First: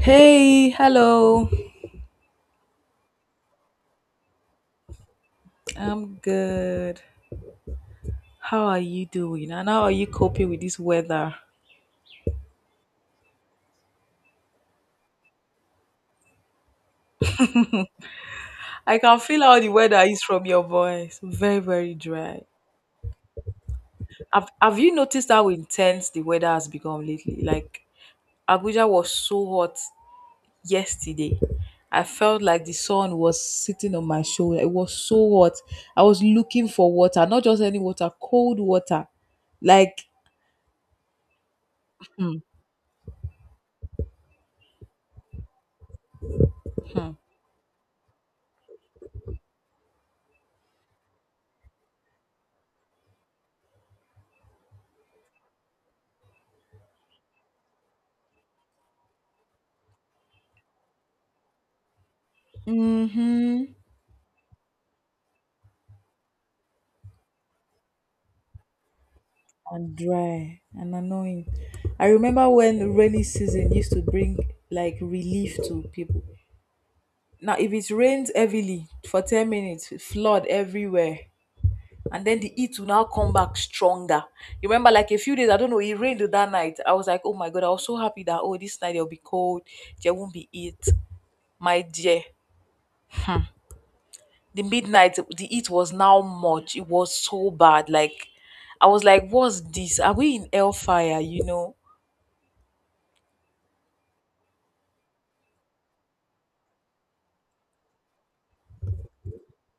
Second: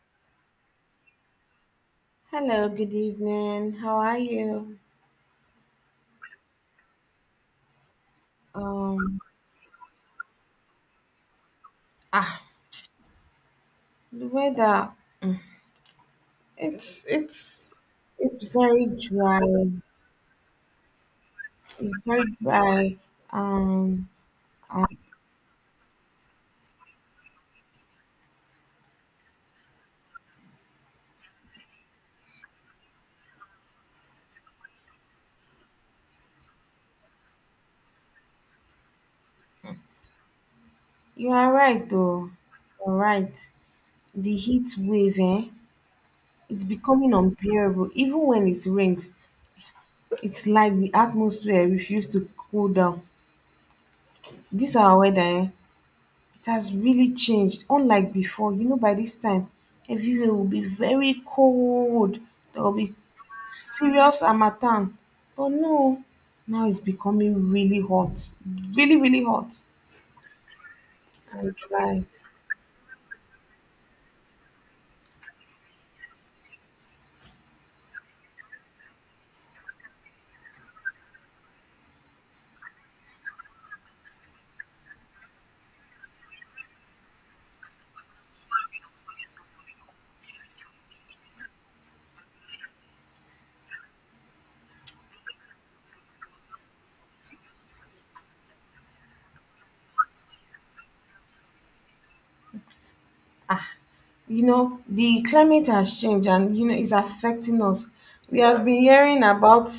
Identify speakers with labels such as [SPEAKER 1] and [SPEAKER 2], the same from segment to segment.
[SPEAKER 1] Hey, hello.
[SPEAKER 2] Hello, good evening. How are you?
[SPEAKER 1] I'm good. How are you
[SPEAKER 2] Um,
[SPEAKER 1] doing? And how are you coping with this weather?
[SPEAKER 2] ah, the weather, mm, it's it's very
[SPEAKER 1] I can
[SPEAKER 2] dry.
[SPEAKER 1] feel how the weather is from your voice. Very,
[SPEAKER 2] It's
[SPEAKER 1] very
[SPEAKER 2] very
[SPEAKER 1] dry.
[SPEAKER 2] dry. Um,
[SPEAKER 1] Have
[SPEAKER 2] uh,
[SPEAKER 1] you noticed how intense the weather has become lately? Like Abuja was so hot yesterday. I felt like the sun was sitting on my shoulder. It was so hot. I was looking for water, not just any water, cold water. Like,
[SPEAKER 2] you are right though.
[SPEAKER 1] hmm.
[SPEAKER 2] You're right. The heat wave, eh? It's
[SPEAKER 1] Hmm.
[SPEAKER 2] becoming unbearable. Even when it rains, it's like the atmosphere refuses to cool down. This our weather, eh? It has really changed. Unlike before, you know, by this time, everywhere will be very cold. There will be
[SPEAKER 1] Mm-hmm.
[SPEAKER 2] serious harmattan. But no, now it's becoming really hot, really, really hot
[SPEAKER 1] And dry and annoying.
[SPEAKER 2] and dry.
[SPEAKER 1] I remember when the rainy season used to bring like relief to people. Now, if it rains heavily for 10 minutes, it flood everywhere, and then the heat will now come back stronger. You remember, like a few days, I don't know, it rained that night. I was like, oh my God, I was so happy that, oh, this night it'll be cold, there won't be heat. My dear, the midnight, the heat was now much. It was so bad. Like, I was like, what's this? Are we in hellfire, you know?
[SPEAKER 2] You know, the climate has changed and, you know, it's affecting us. We have been hearing about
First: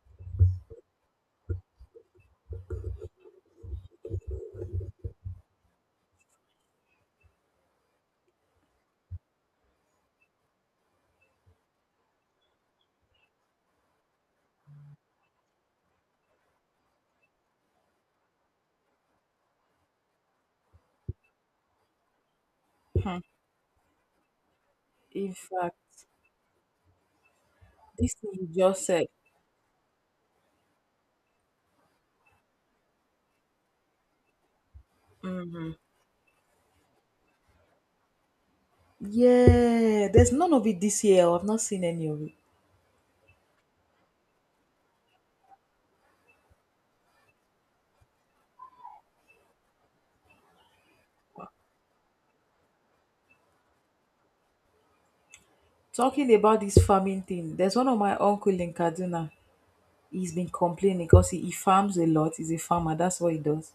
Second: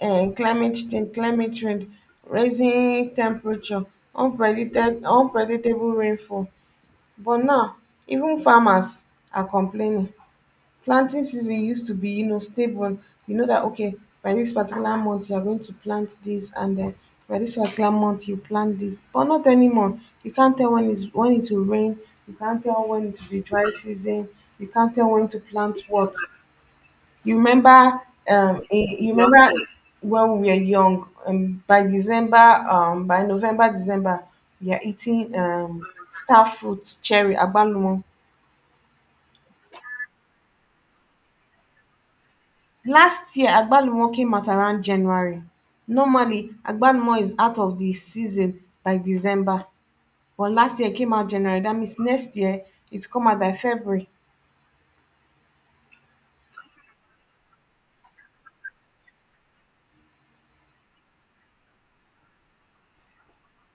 [SPEAKER 2] climate change, climate trend, raising temperature, unpredictable rainfall. But now even farmers are complaining. Planting season used to be, you know, stable. You know that okay, by this particular month you are going to plant this, and then by this particular month you plant this. But not anymore. You can't tell when it will rain, you can't tell when
[SPEAKER 1] Hmm.
[SPEAKER 2] it will be dry season, you can't tell when
[SPEAKER 1] In
[SPEAKER 2] to plant
[SPEAKER 1] fact,
[SPEAKER 2] what. You remember,
[SPEAKER 1] this thing you just said.
[SPEAKER 2] you remember when we were young, by December, by November, December, we are eating star fruit, cherry, agbalumo.
[SPEAKER 1] Yeah, there's none of it this year. I've not seen any of it.
[SPEAKER 2] Last year agbalumo came out around January. Normally agbalumo is out of the season by December, but last year it came out January. That means next year it's come out by February.
[SPEAKER 1] Talking about this farming thing, there's one of my uncle in Kaduna. He's been complaining because he farms a lot. He's a farmer. That's what he does.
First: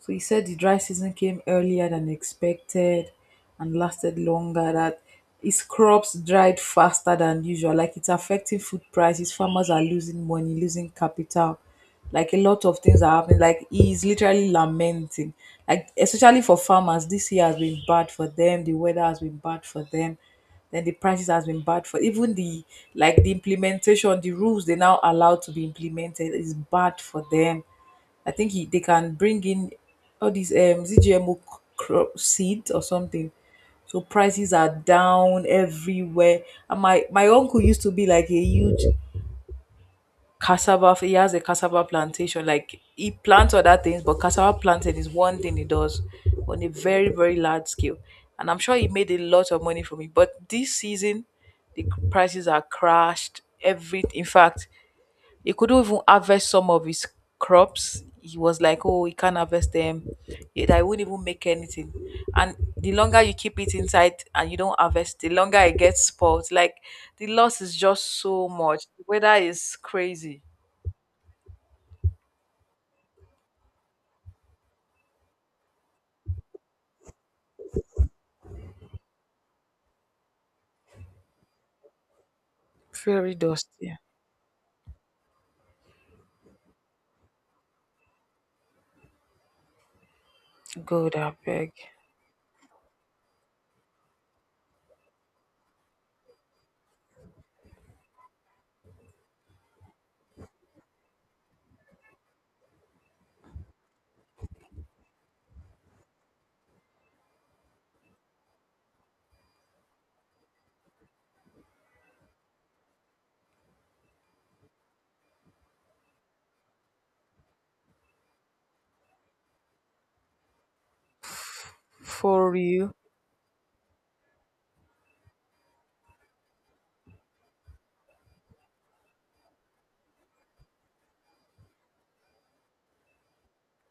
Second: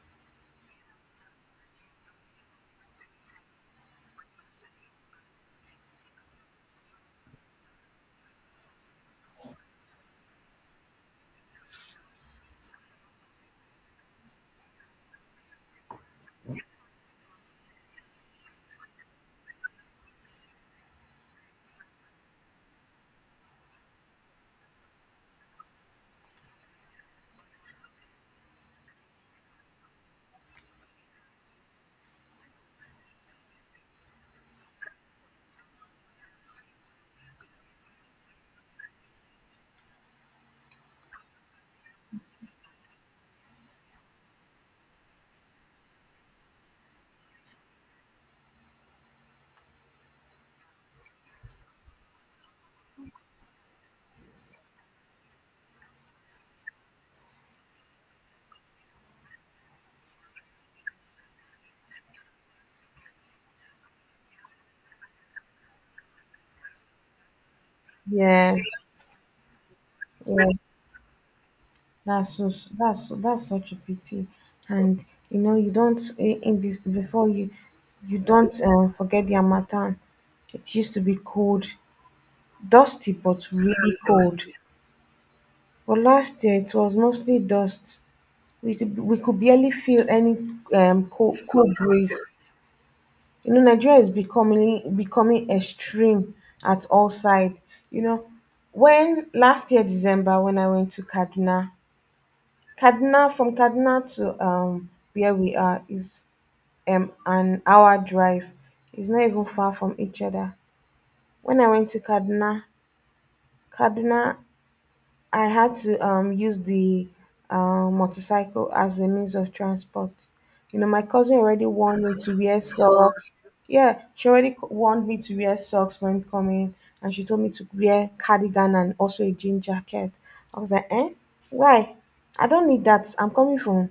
[SPEAKER 1] So he said the dry season came earlier than expected and lasted longer. That his crops dried faster than usual. Like it's affecting food prices. Farmers are losing money, losing capital. Like a lot of things are happening. Like he's literally lamenting. Like especially for farmers, this year has been bad for them. The weather has been bad for them. Then the prices has been bad for even the like the implementation, the rules they now allow to be implemented is bad for them. I think they can bring in all these is it GMO crop seeds or something. So prices are down everywhere. And my uncle used to be like a huge cassava. He has a cassava plantation. Like he plants other things, but cassava planting is one thing he does on a very very large scale. And I'm sure he made a lot of money from it. But this season, the prices are crashed. Every In fact, he couldn't even harvest some of his crops. He was like, "Oh, he can't harvest them. I wouldn't even make anything." And the longer you keep it inside and you don't harvest, the longer it gets spoiled. Like the loss is just so
[SPEAKER 2] Yes,
[SPEAKER 1] much. The weather is crazy,
[SPEAKER 2] yeah, that's so that's such a pity. And you know, you don't before you, you don't, forget the harmattan, it used to be cold, dusty
[SPEAKER 1] very
[SPEAKER 2] but really
[SPEAKER 1] dusty.
[SPEAKER 2] cold. But last year it was mostly dust. We could barely feel any,
[SPEAKER 1] God, I
[SPEAKER 2] cold, cool
[SPEAKER 1] beg.
[SPEAKER 2] breeze. You know, Nigeria is becoming extreme at all sides. You know, when last year December when I went to Kaduna, from Kaduna to where we are is an hour drive. It's not even far from each other. When I went to Kaduna, Kaduna I had to use the motorcycle as a means of transport. You know, my cousin already
[SPEAKER 1] F-
[SPEAKER 2] warned me to
[SPEAKER 1] for
[SPEAKER 2] wear
[SPEAKER 1] real.
[SPEAKER 2] socks. Yeah, she already warned me to wear socks when coming, and she told me to wear cardigan and also a jean jacket. I was like, eh, why? I don't need that. I'm coming from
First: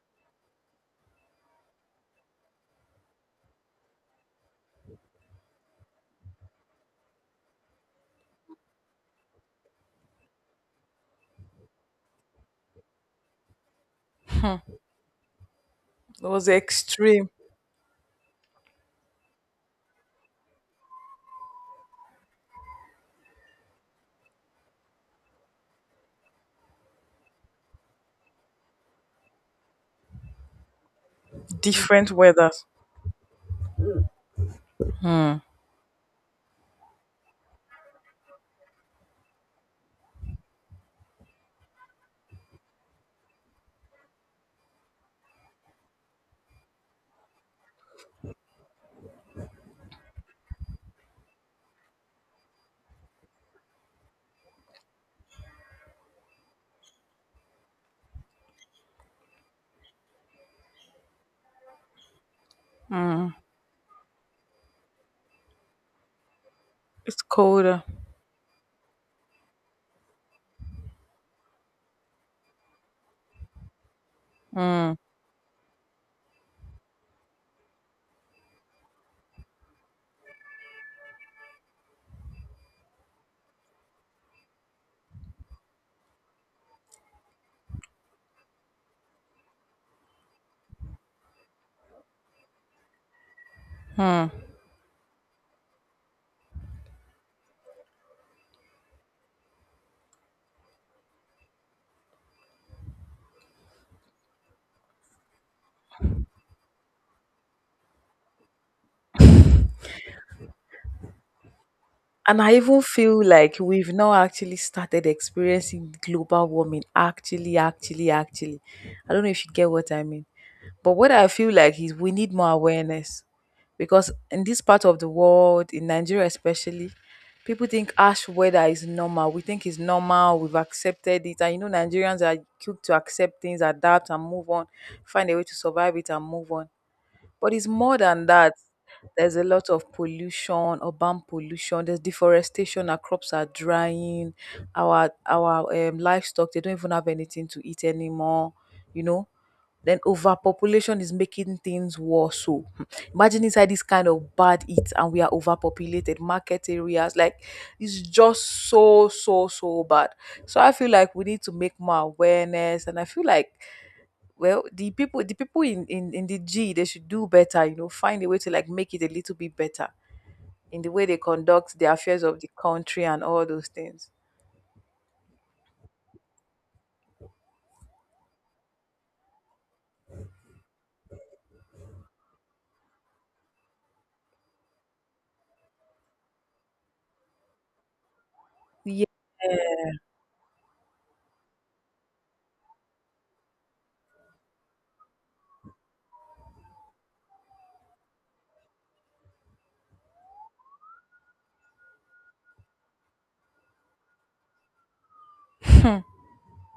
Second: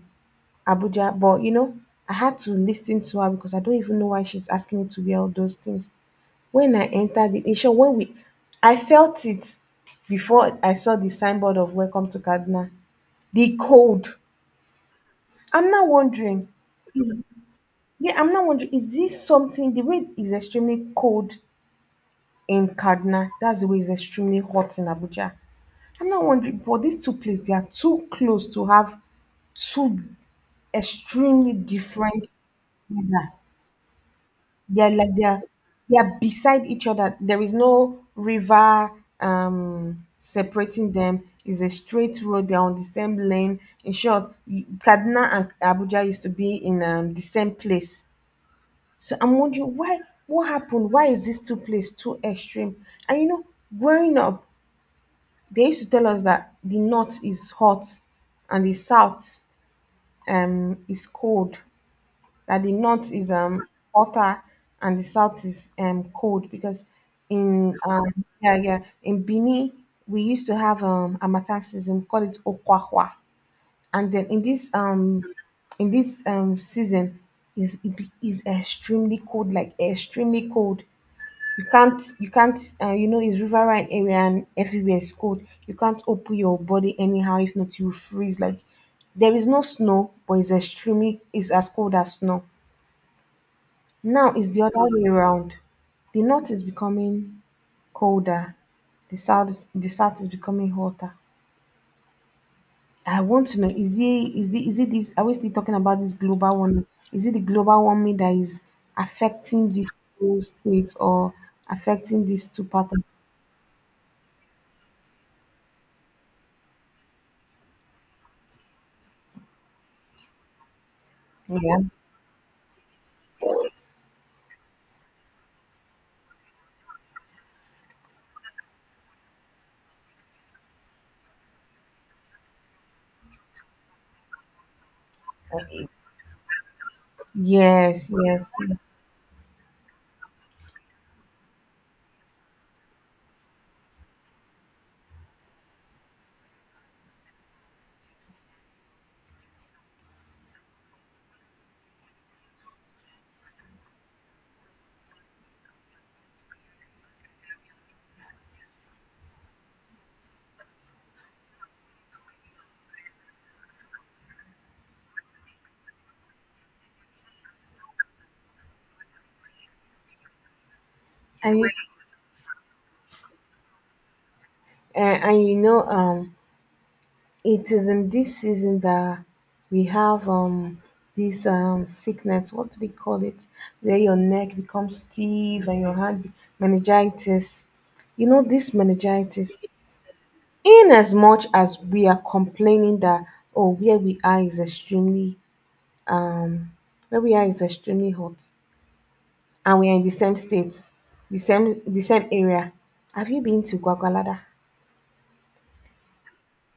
[SPEAKER 2] Abuja, but you know, I had to listen to her because I don't even know why she's asking me to wear all those things. When I entered the, in short, when we, I felt it before I saw the signboard of welcome to Kaduna. The cold. I'm now
[SPEAKER 1] It was
[SPEAKER 2] wondering, is
[SPEAKER 1] extreme,
[SPEAKER 2] yeah, I'm now wondering, is this something, the way is extremely cold in Kaduna, that's the way it's extremely hot in Abuja. I'm not wondering, but these two places, they are too close to have two extremely
[SPEAKER 1] different
[SPEAKER 2] different
[SPEAKER 1] weather.
[SPEAKER 2] weather. They're like they're beside each other, there is no river separating them. It's a straight road, they're on the same lane. In short, Kaduna and Abuja used to be in, the same place. So I'm wondering why, what happened, why is this two place too extreme. And you know, growing up, they used to tell us that the north is hot and the south is cold, that the north is
[SPEAKER 1] Mm.
[SPEAKER 2] hotter and the south is cold because
[SPEAKER 1] It's
[SPEAKER 2] in
[SPEAKER 1] colder.
[SPEAKER 2] yeah, yeah, in Benin we used to have harmattan season, we call it okwakwa. And then
[SPEAKER 1] Mm.
[SPEAKER 2] in this season is it is extremely cold, like extremely cold. You can't you know, it's riverine area and everywhere is cold. You can't open your body anyhow, if not you freeze. Like there is no snow, but it's extremely, it's as cold as snow.
[SPEAKER 1] Mm.
[SPEAKER 2] Now it's the other way around. The north is becoming colder, the south the south is becoming hotter. I want to know, is it, is the, is it this, are we still talking about this global warming? Is it the global warming that is affecting these two states, or affecting
[SPEAKER 1] And
[SPEAKER 2] these
[SPEAKER 1] I
[SPEAKER 2] two
[SPEAKER 1] even
[SPEAKER 2] parts of,
[SPEAKER 1] feel like we've now actually started experiencing global warming. Actually, actually, actually. I don't know if you get what I mean. But what I feel like is we need more awareness because in this part of the world, in Nigeria especially, people think ash weather is normal. We think it's normal. We've accepted it. And you know, Nigerians are quick to accept things, adapt, and move on, find a way to
[SPEAKER 2] yeah.
[SPEAKER 1] survive it and move on. But it's more
[SPEAKER 2] Yes,
[SPEAKER 1] than
[SPEAKER 2] yes.
[SPEAKER 1] that. There's a lot of pollution, urban pollution. There's deforestation. Our crops are drying. Our livestock they don't even have anything to eat anymore. You know. Then overpopulation is making things worse. So imagine inside this kind of bad heat and we are overpopulated market areas. Like it's just so so so bad. So I feel like we need to make more awareness, and I feel like well the people in the g they should do better you know find a way to like make it a little bit better in the way they
[SPEAKER 2] And you,
[SPEAKER 1] conduct the affairs of the country and all those things.
[SPEAKER 2] and you know, it is in this season that we have this sickness. What do they call it? Where your neck becomes stiff and your hand, meningitis. You know this
[SPEAKER 1] Yeah.
[SPEAKER 2] meningitis. In as much as we are complaining that oh, where we are is extremely, um where we are is extremely hot, and we are in the same state, the same area. Have you been to Gwagwalada?
[SPEAKER 1] Hmm.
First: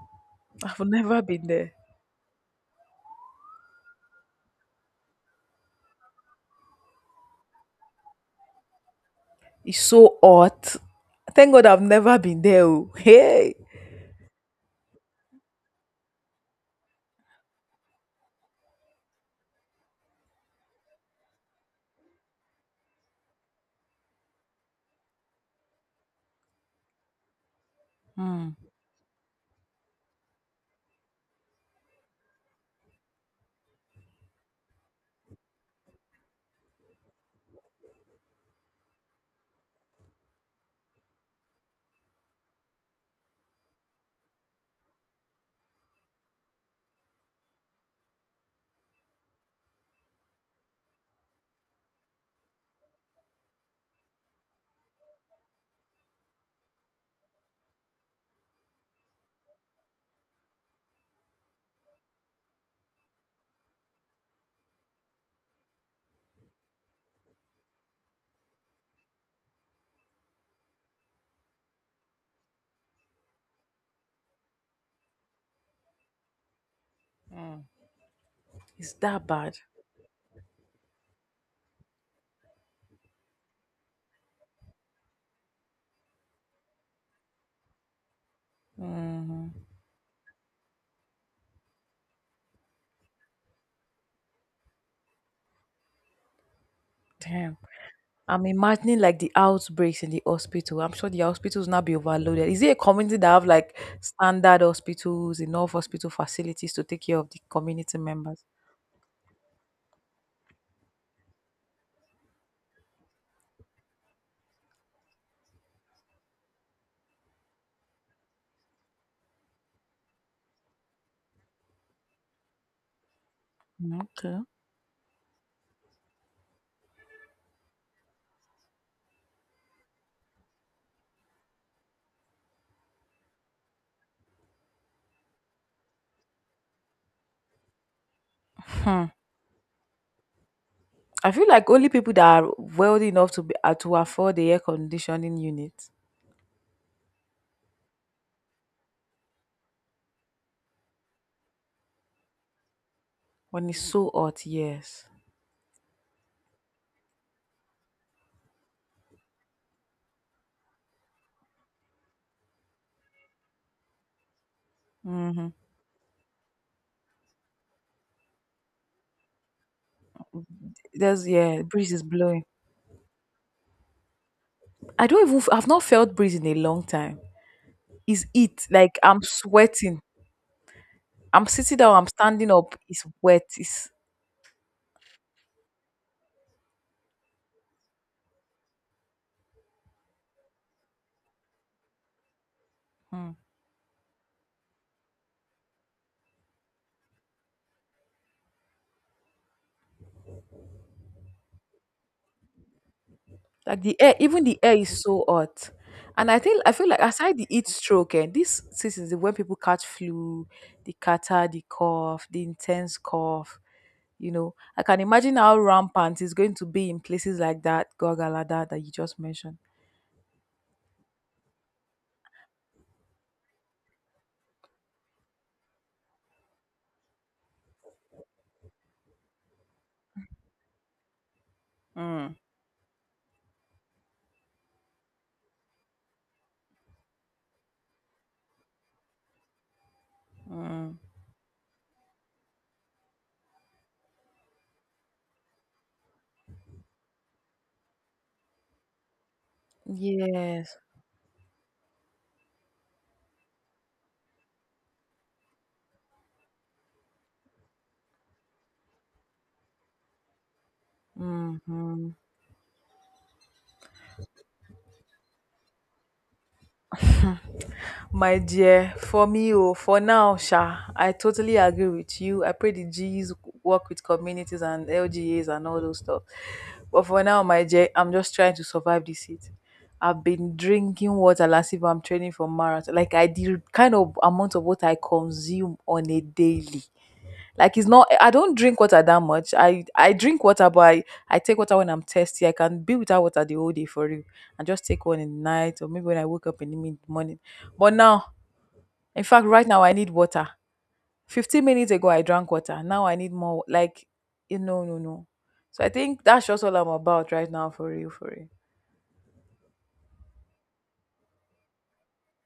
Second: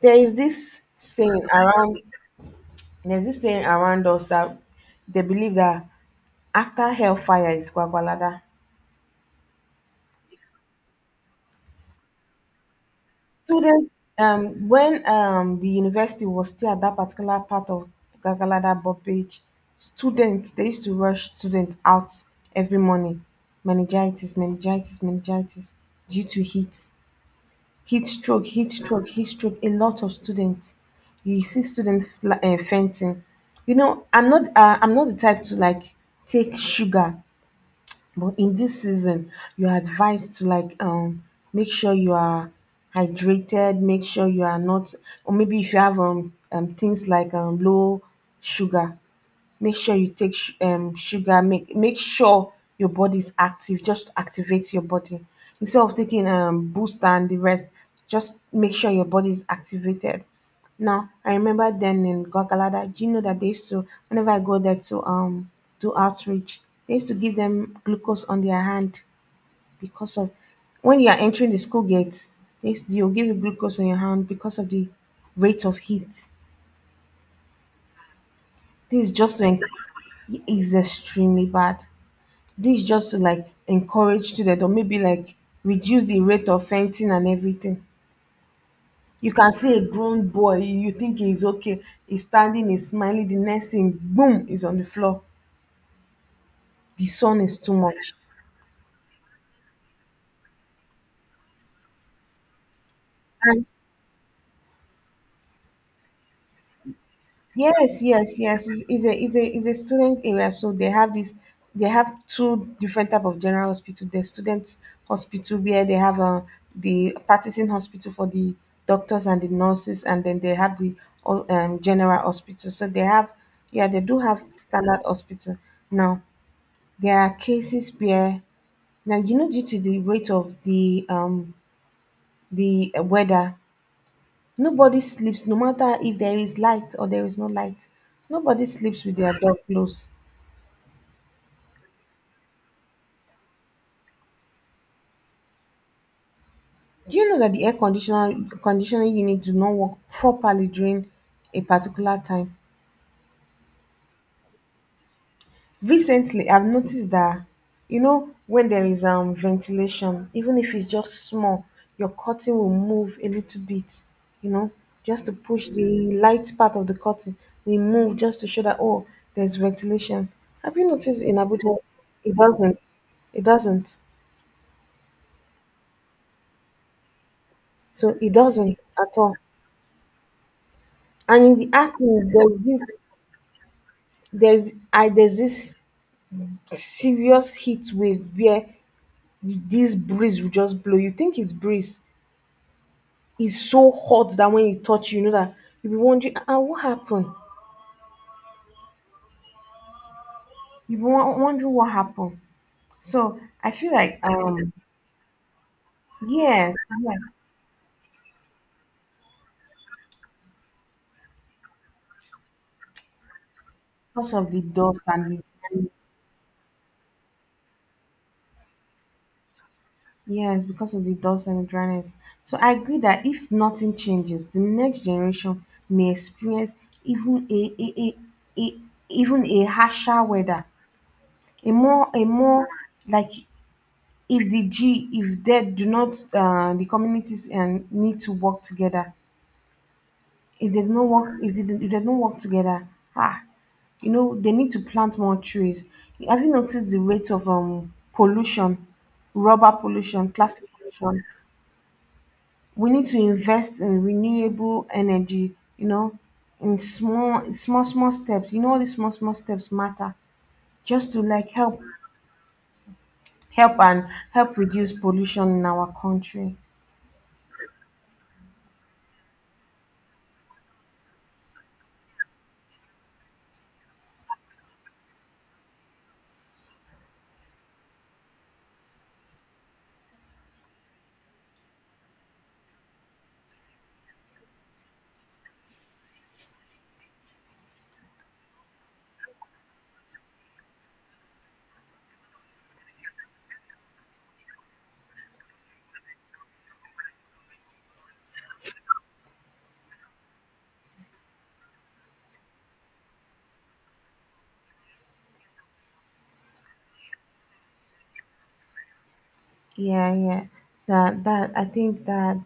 [SPEAKER 2] There is this
[SPEAKER 1] I've never
[SPEAKER 2] saying
[SPEAKER 1] been there.
[SPEAKER 2] around There's this saying around us that they believe that after hellfire is Kwagwalada.
[SPEAKER 1] It's so hot. Thank God I've never been there. Oh, hey.
[SPEAKER 2] Students, when, the university was still at that particular part of Kwagwalada Bobage, students, they used to rush students out every morning. Meningitis, meningitis, meningitis due to heat. Heat stroke,
[SPEAKER 1] Hmm.
[SPEAKER 2] heat stroke, heat stroke. A lot of students. You see students fainting. You know, I'm not the type to like take sugar. But in this season, you're advised to like make sure you are hydrated, make sure you are not, or maybe if you have things like low sugar, make sure you take sugar. Make sure your body is active, just activate your body instead of taking booster and the rest. Just make sure your body is activated. Now I remember then in Gwagalada, do you know that they used to, whenever I go there to do outreach, they used to give them glucose on their hand because of, when you are entering the school gates, you'll give you glucose on your hand because of the rate of heat.
[SPEAKER 1] It's
[SPEAKER 2] This is
[SPEAKER 1] that
[SPEAKER 2] just to
[SPEAKER 1] bad.
[SPEAKER 2] en- Is extremely bad. This just to like encourage students or maybe like reduce the rate of fainting and everything. You
[SPEAKER 1] Mhm.
[SPEAKER 2] can see a grown boy, you think he's okay, he's standing, he's smiling, the next thing, boom, is on the floor. The sun
[SPEAKER 1] Damn.
[SPEAKER 2] is too much.
[SPEAKER 1] I'm imagining like the outbreaks in the hospital. I'm sure the hospitals now be overloaded. Is it a community that have
[SPEAKER 2] And
[SPEAKER 1] like standard hospitals, enough hospital facilities to take care of the community
[SPEAKER 2] yes, yes,
[SPEAKER 1] members?
[SPEAKER 2] yes. It's a is a student area, so they have this. They have two different type of general hospital. The students hospital where they have the practicing hospital for the doctors and the nurses, and then they have the, general hospital. So they have, yeah, they
[SPEAKER 1] Mm,
[SPEAKER 2] do have
[SPEAKER 1] okay.
[SPEAKER 2] standard hospital. Now there are cases where now, you know, due to the rate of the weather, nobody sleeps, no matter if there is light or there is no light. Nobody sleeps with their door closed.
[SPEAKER 1] I feel like only people that are wealthy enough to be to afford the air conditioning unit
[SPEAKER 2] Do you know that the air conditioner conditioning unit do not work properly during a particular time?
[SPEAKER 1] when it's so hot. Yes.
[SPEAKER 2] Recently, I've noticed that, you know, when there is ventilation, even if it's just small, your curtain will move a little bit, you know, just to
[SPEAKER 1] Mm-hmm.
[SPEAKER 2] push the light part of the curtain. We move just to show that oh, there's ventilation. Have you noticed
[SPEAKER 1] There's
[SPEAKER 2] in
[SPEAKER 1] yeah,
[SPEAKER 2] Abuja
[SPEAKER 1] breeze is
[SPEAKER 2] it
[SPEAKER 1] blowing.
[SPEAKER 2] doesn't? It doesn't.
[SPEAKER 1] I don't even. I've not felt breeze in a long time.
[SPEAKER 2] So
[SPEAKER 1] It's
[SPEAKER 2] it
[SPEAKER 1] it
[SPEAKER 2] doesn't
[SPEAKER 1] like
[SPEAKER 2] at
[SPEAKER 1] I'm
[SPEAKER 2] all.
[SPEAKER 1] sweating.
[SPEAKER 2] And
[SPEAKER 1] I'm
[SPEAKER 2] in the
[SPEAKER 1] sitting down. I'm
[SPEAKER 2] acting,
[SPEAKER 1] standing
[SPEAKER 2] there's
[SPEAKER 1] up.
[SPEAKER 2] this,
[SPEAKER 1] It's wet. It's
[SPEAKER 2] there's this serious heat wave where this breeze will just blow. You think it's breeze. It's so hot that when it touch you, you know that you be wondering, ah, ah, what happened? You be wondering what happened. So I
[SPEAKER 1] like
[SPEAKER 2] feel
[SPEAKER 1] the air,
[SPEAKER 2] like
[SPEAKER 1] even the air is so hot. And I think I
[SPEAKER 2] yes,
[SPEAKER 1] feel like
[SPEAKER 2] yes,
[SPEAKER 1] aside the heat stroke, and this season is when people catch flu, the catarrh, the cough, the intense cough. You
[SPEAKER 2] because of
[SPEAKER 1] know,
[SPEAKER 2] the
[SPEAKER 1] I can
[SPEAKER 2] dust and
[SPEAKER 1] imagine how
[SPEAKER 2] the,
[SPEAKER 1] rampant it's going to be in places like that gorgalada that you just mentioned.
[SPEAKER 2] yes, because of the dust and the dryness. So I agree that if nothing changes, the next generation may experience even a, a, a, a even a harsher weather, a more
[SPEAKER 1] Mm,
[SPEAKER 2] like if the G, if they do not, the communities and need to work together. If they
[SPEAKER 1] mm.
[SPEAKER 2] don't work, if they don't work together, ah, you know, they need to plant more trees. Have you noticed the rate of pollution, rubber pollution, plastic
[SPEAKER 1] Yes.
[SPEAKER 2] pollution? We need to invest in renewable energy, you know, in small, small, small steps. You know, all these small, small steps matter just to like help,
[SPEAKER 1] Hmm.
[SPEAKER 2] help and help reduce pollution in our country.
[SPEAKER 1] My dear, for me, oh, for now, Sha, I totally agree with you. I pray the G's work with communities and LGAs and all those stuff. But for now, my dear, I'm just trying to survive this heat. I've been drinking water last if I'm training for marathon. Like I the kind of amount of water I consume on a daily. Like it's not I don't drink water that much. I drink water but I take water when I'm thirsty. I can be without water the whole day for real. And just take one in the night or maybe when I wake up in the mid morning. But now in fact, right now I need water. 15 minutes ago I drank water. Now I need more. Like, you know, no, no. So I think that's just all I'm about right now, for real, for real.
[SPEAKER 2] Yeah, yeah. That that I think that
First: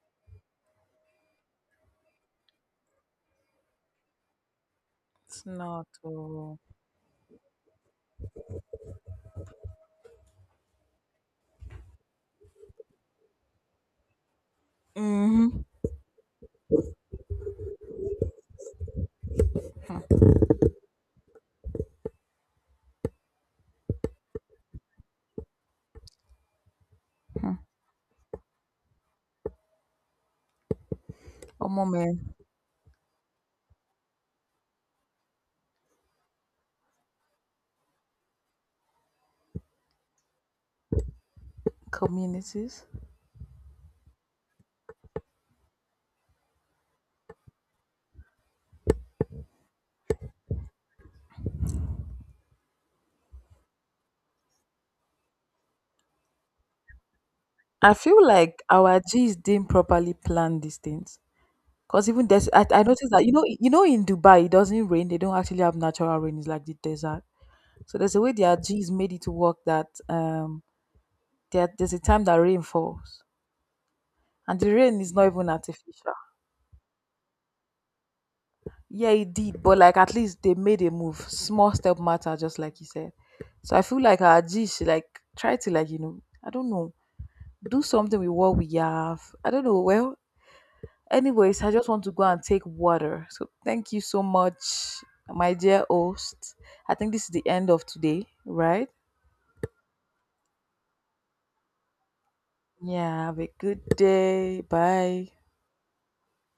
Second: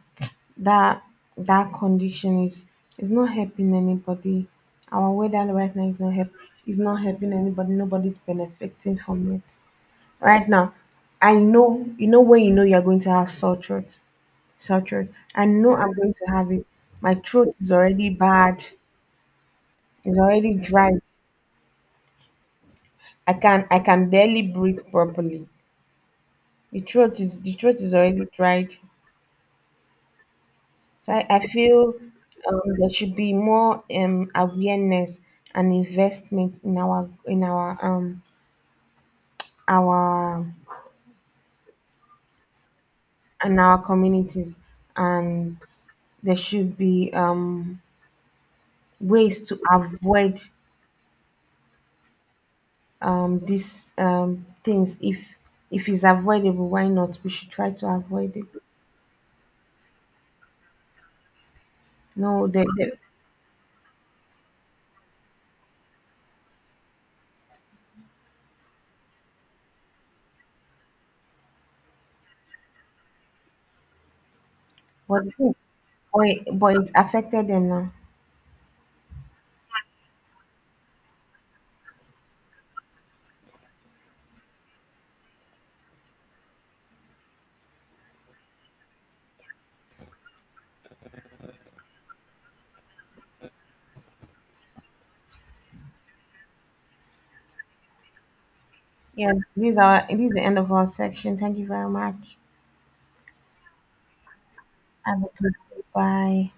[SPEAKER 2] that that condition is not helping anybody. Our weather
[SPEAKER 1] It's
[SPEAKER 2] right
[SPEAKER 1] not.
[SPEAKER 2] now is not help
[SPEAKER 1] Oh,
[SPEAKER 2] is not helping anybody. Nobody's benefiting from it. Right now I know, you know, when you know you're going to have sore throat, sore throat I
[SPEAKER 1] mm-hmm.
[SPEAKER 2] know I'm going to have it. My throat is already bad, it's already dried. I can barely breathe properly. The throat is already dried. So I feel,
[SPEAKER 1] Omo man,
[SPEAKER 2] there should be more, awareness and investment in our, our,
[SPEAKER 1] communities.
[SPEAKER 2] and our communities. And there should be ways to avoid these things. If it's avoidable, why not? We should try to
[SPEAKER 1] I feel
[SPEAKER 2] avoid it.
[SPEAKER 1] like our G's didn't properly plan these things. Cause even
[SPEAKER 2] No,
[SPEAKER 1] this, I
[SPEAKER 2] they,
[SPEAKER 1] noticed that in Dubai it doesn't rain. They don't actually have natural rain. It's like the desert. So there's a way their G's made it to work that there's a time that rain falls. And the rain is not even artificial.
[SPEAKER 2] but it affected them now.
[SPEAKER 1] Yeah, it did, but like at least they made a move. Small step matter, just like you said. So I feel like our G should like try to like, you know, I don't know, do something with what we have. I don't know. Well, anyways, I just want to go and take water. So thank you so much, my dear host. I think this is the end of today, right?
[SPEAKER 2] Yeah, these are this is the end of our section. Thank you very much.
[SPEAKER 1] Yeah, have a good day.
[SPEAKER 2] Have a
[SPEAKER 1] Bye.
[SPEAKER 2] good day. Bye.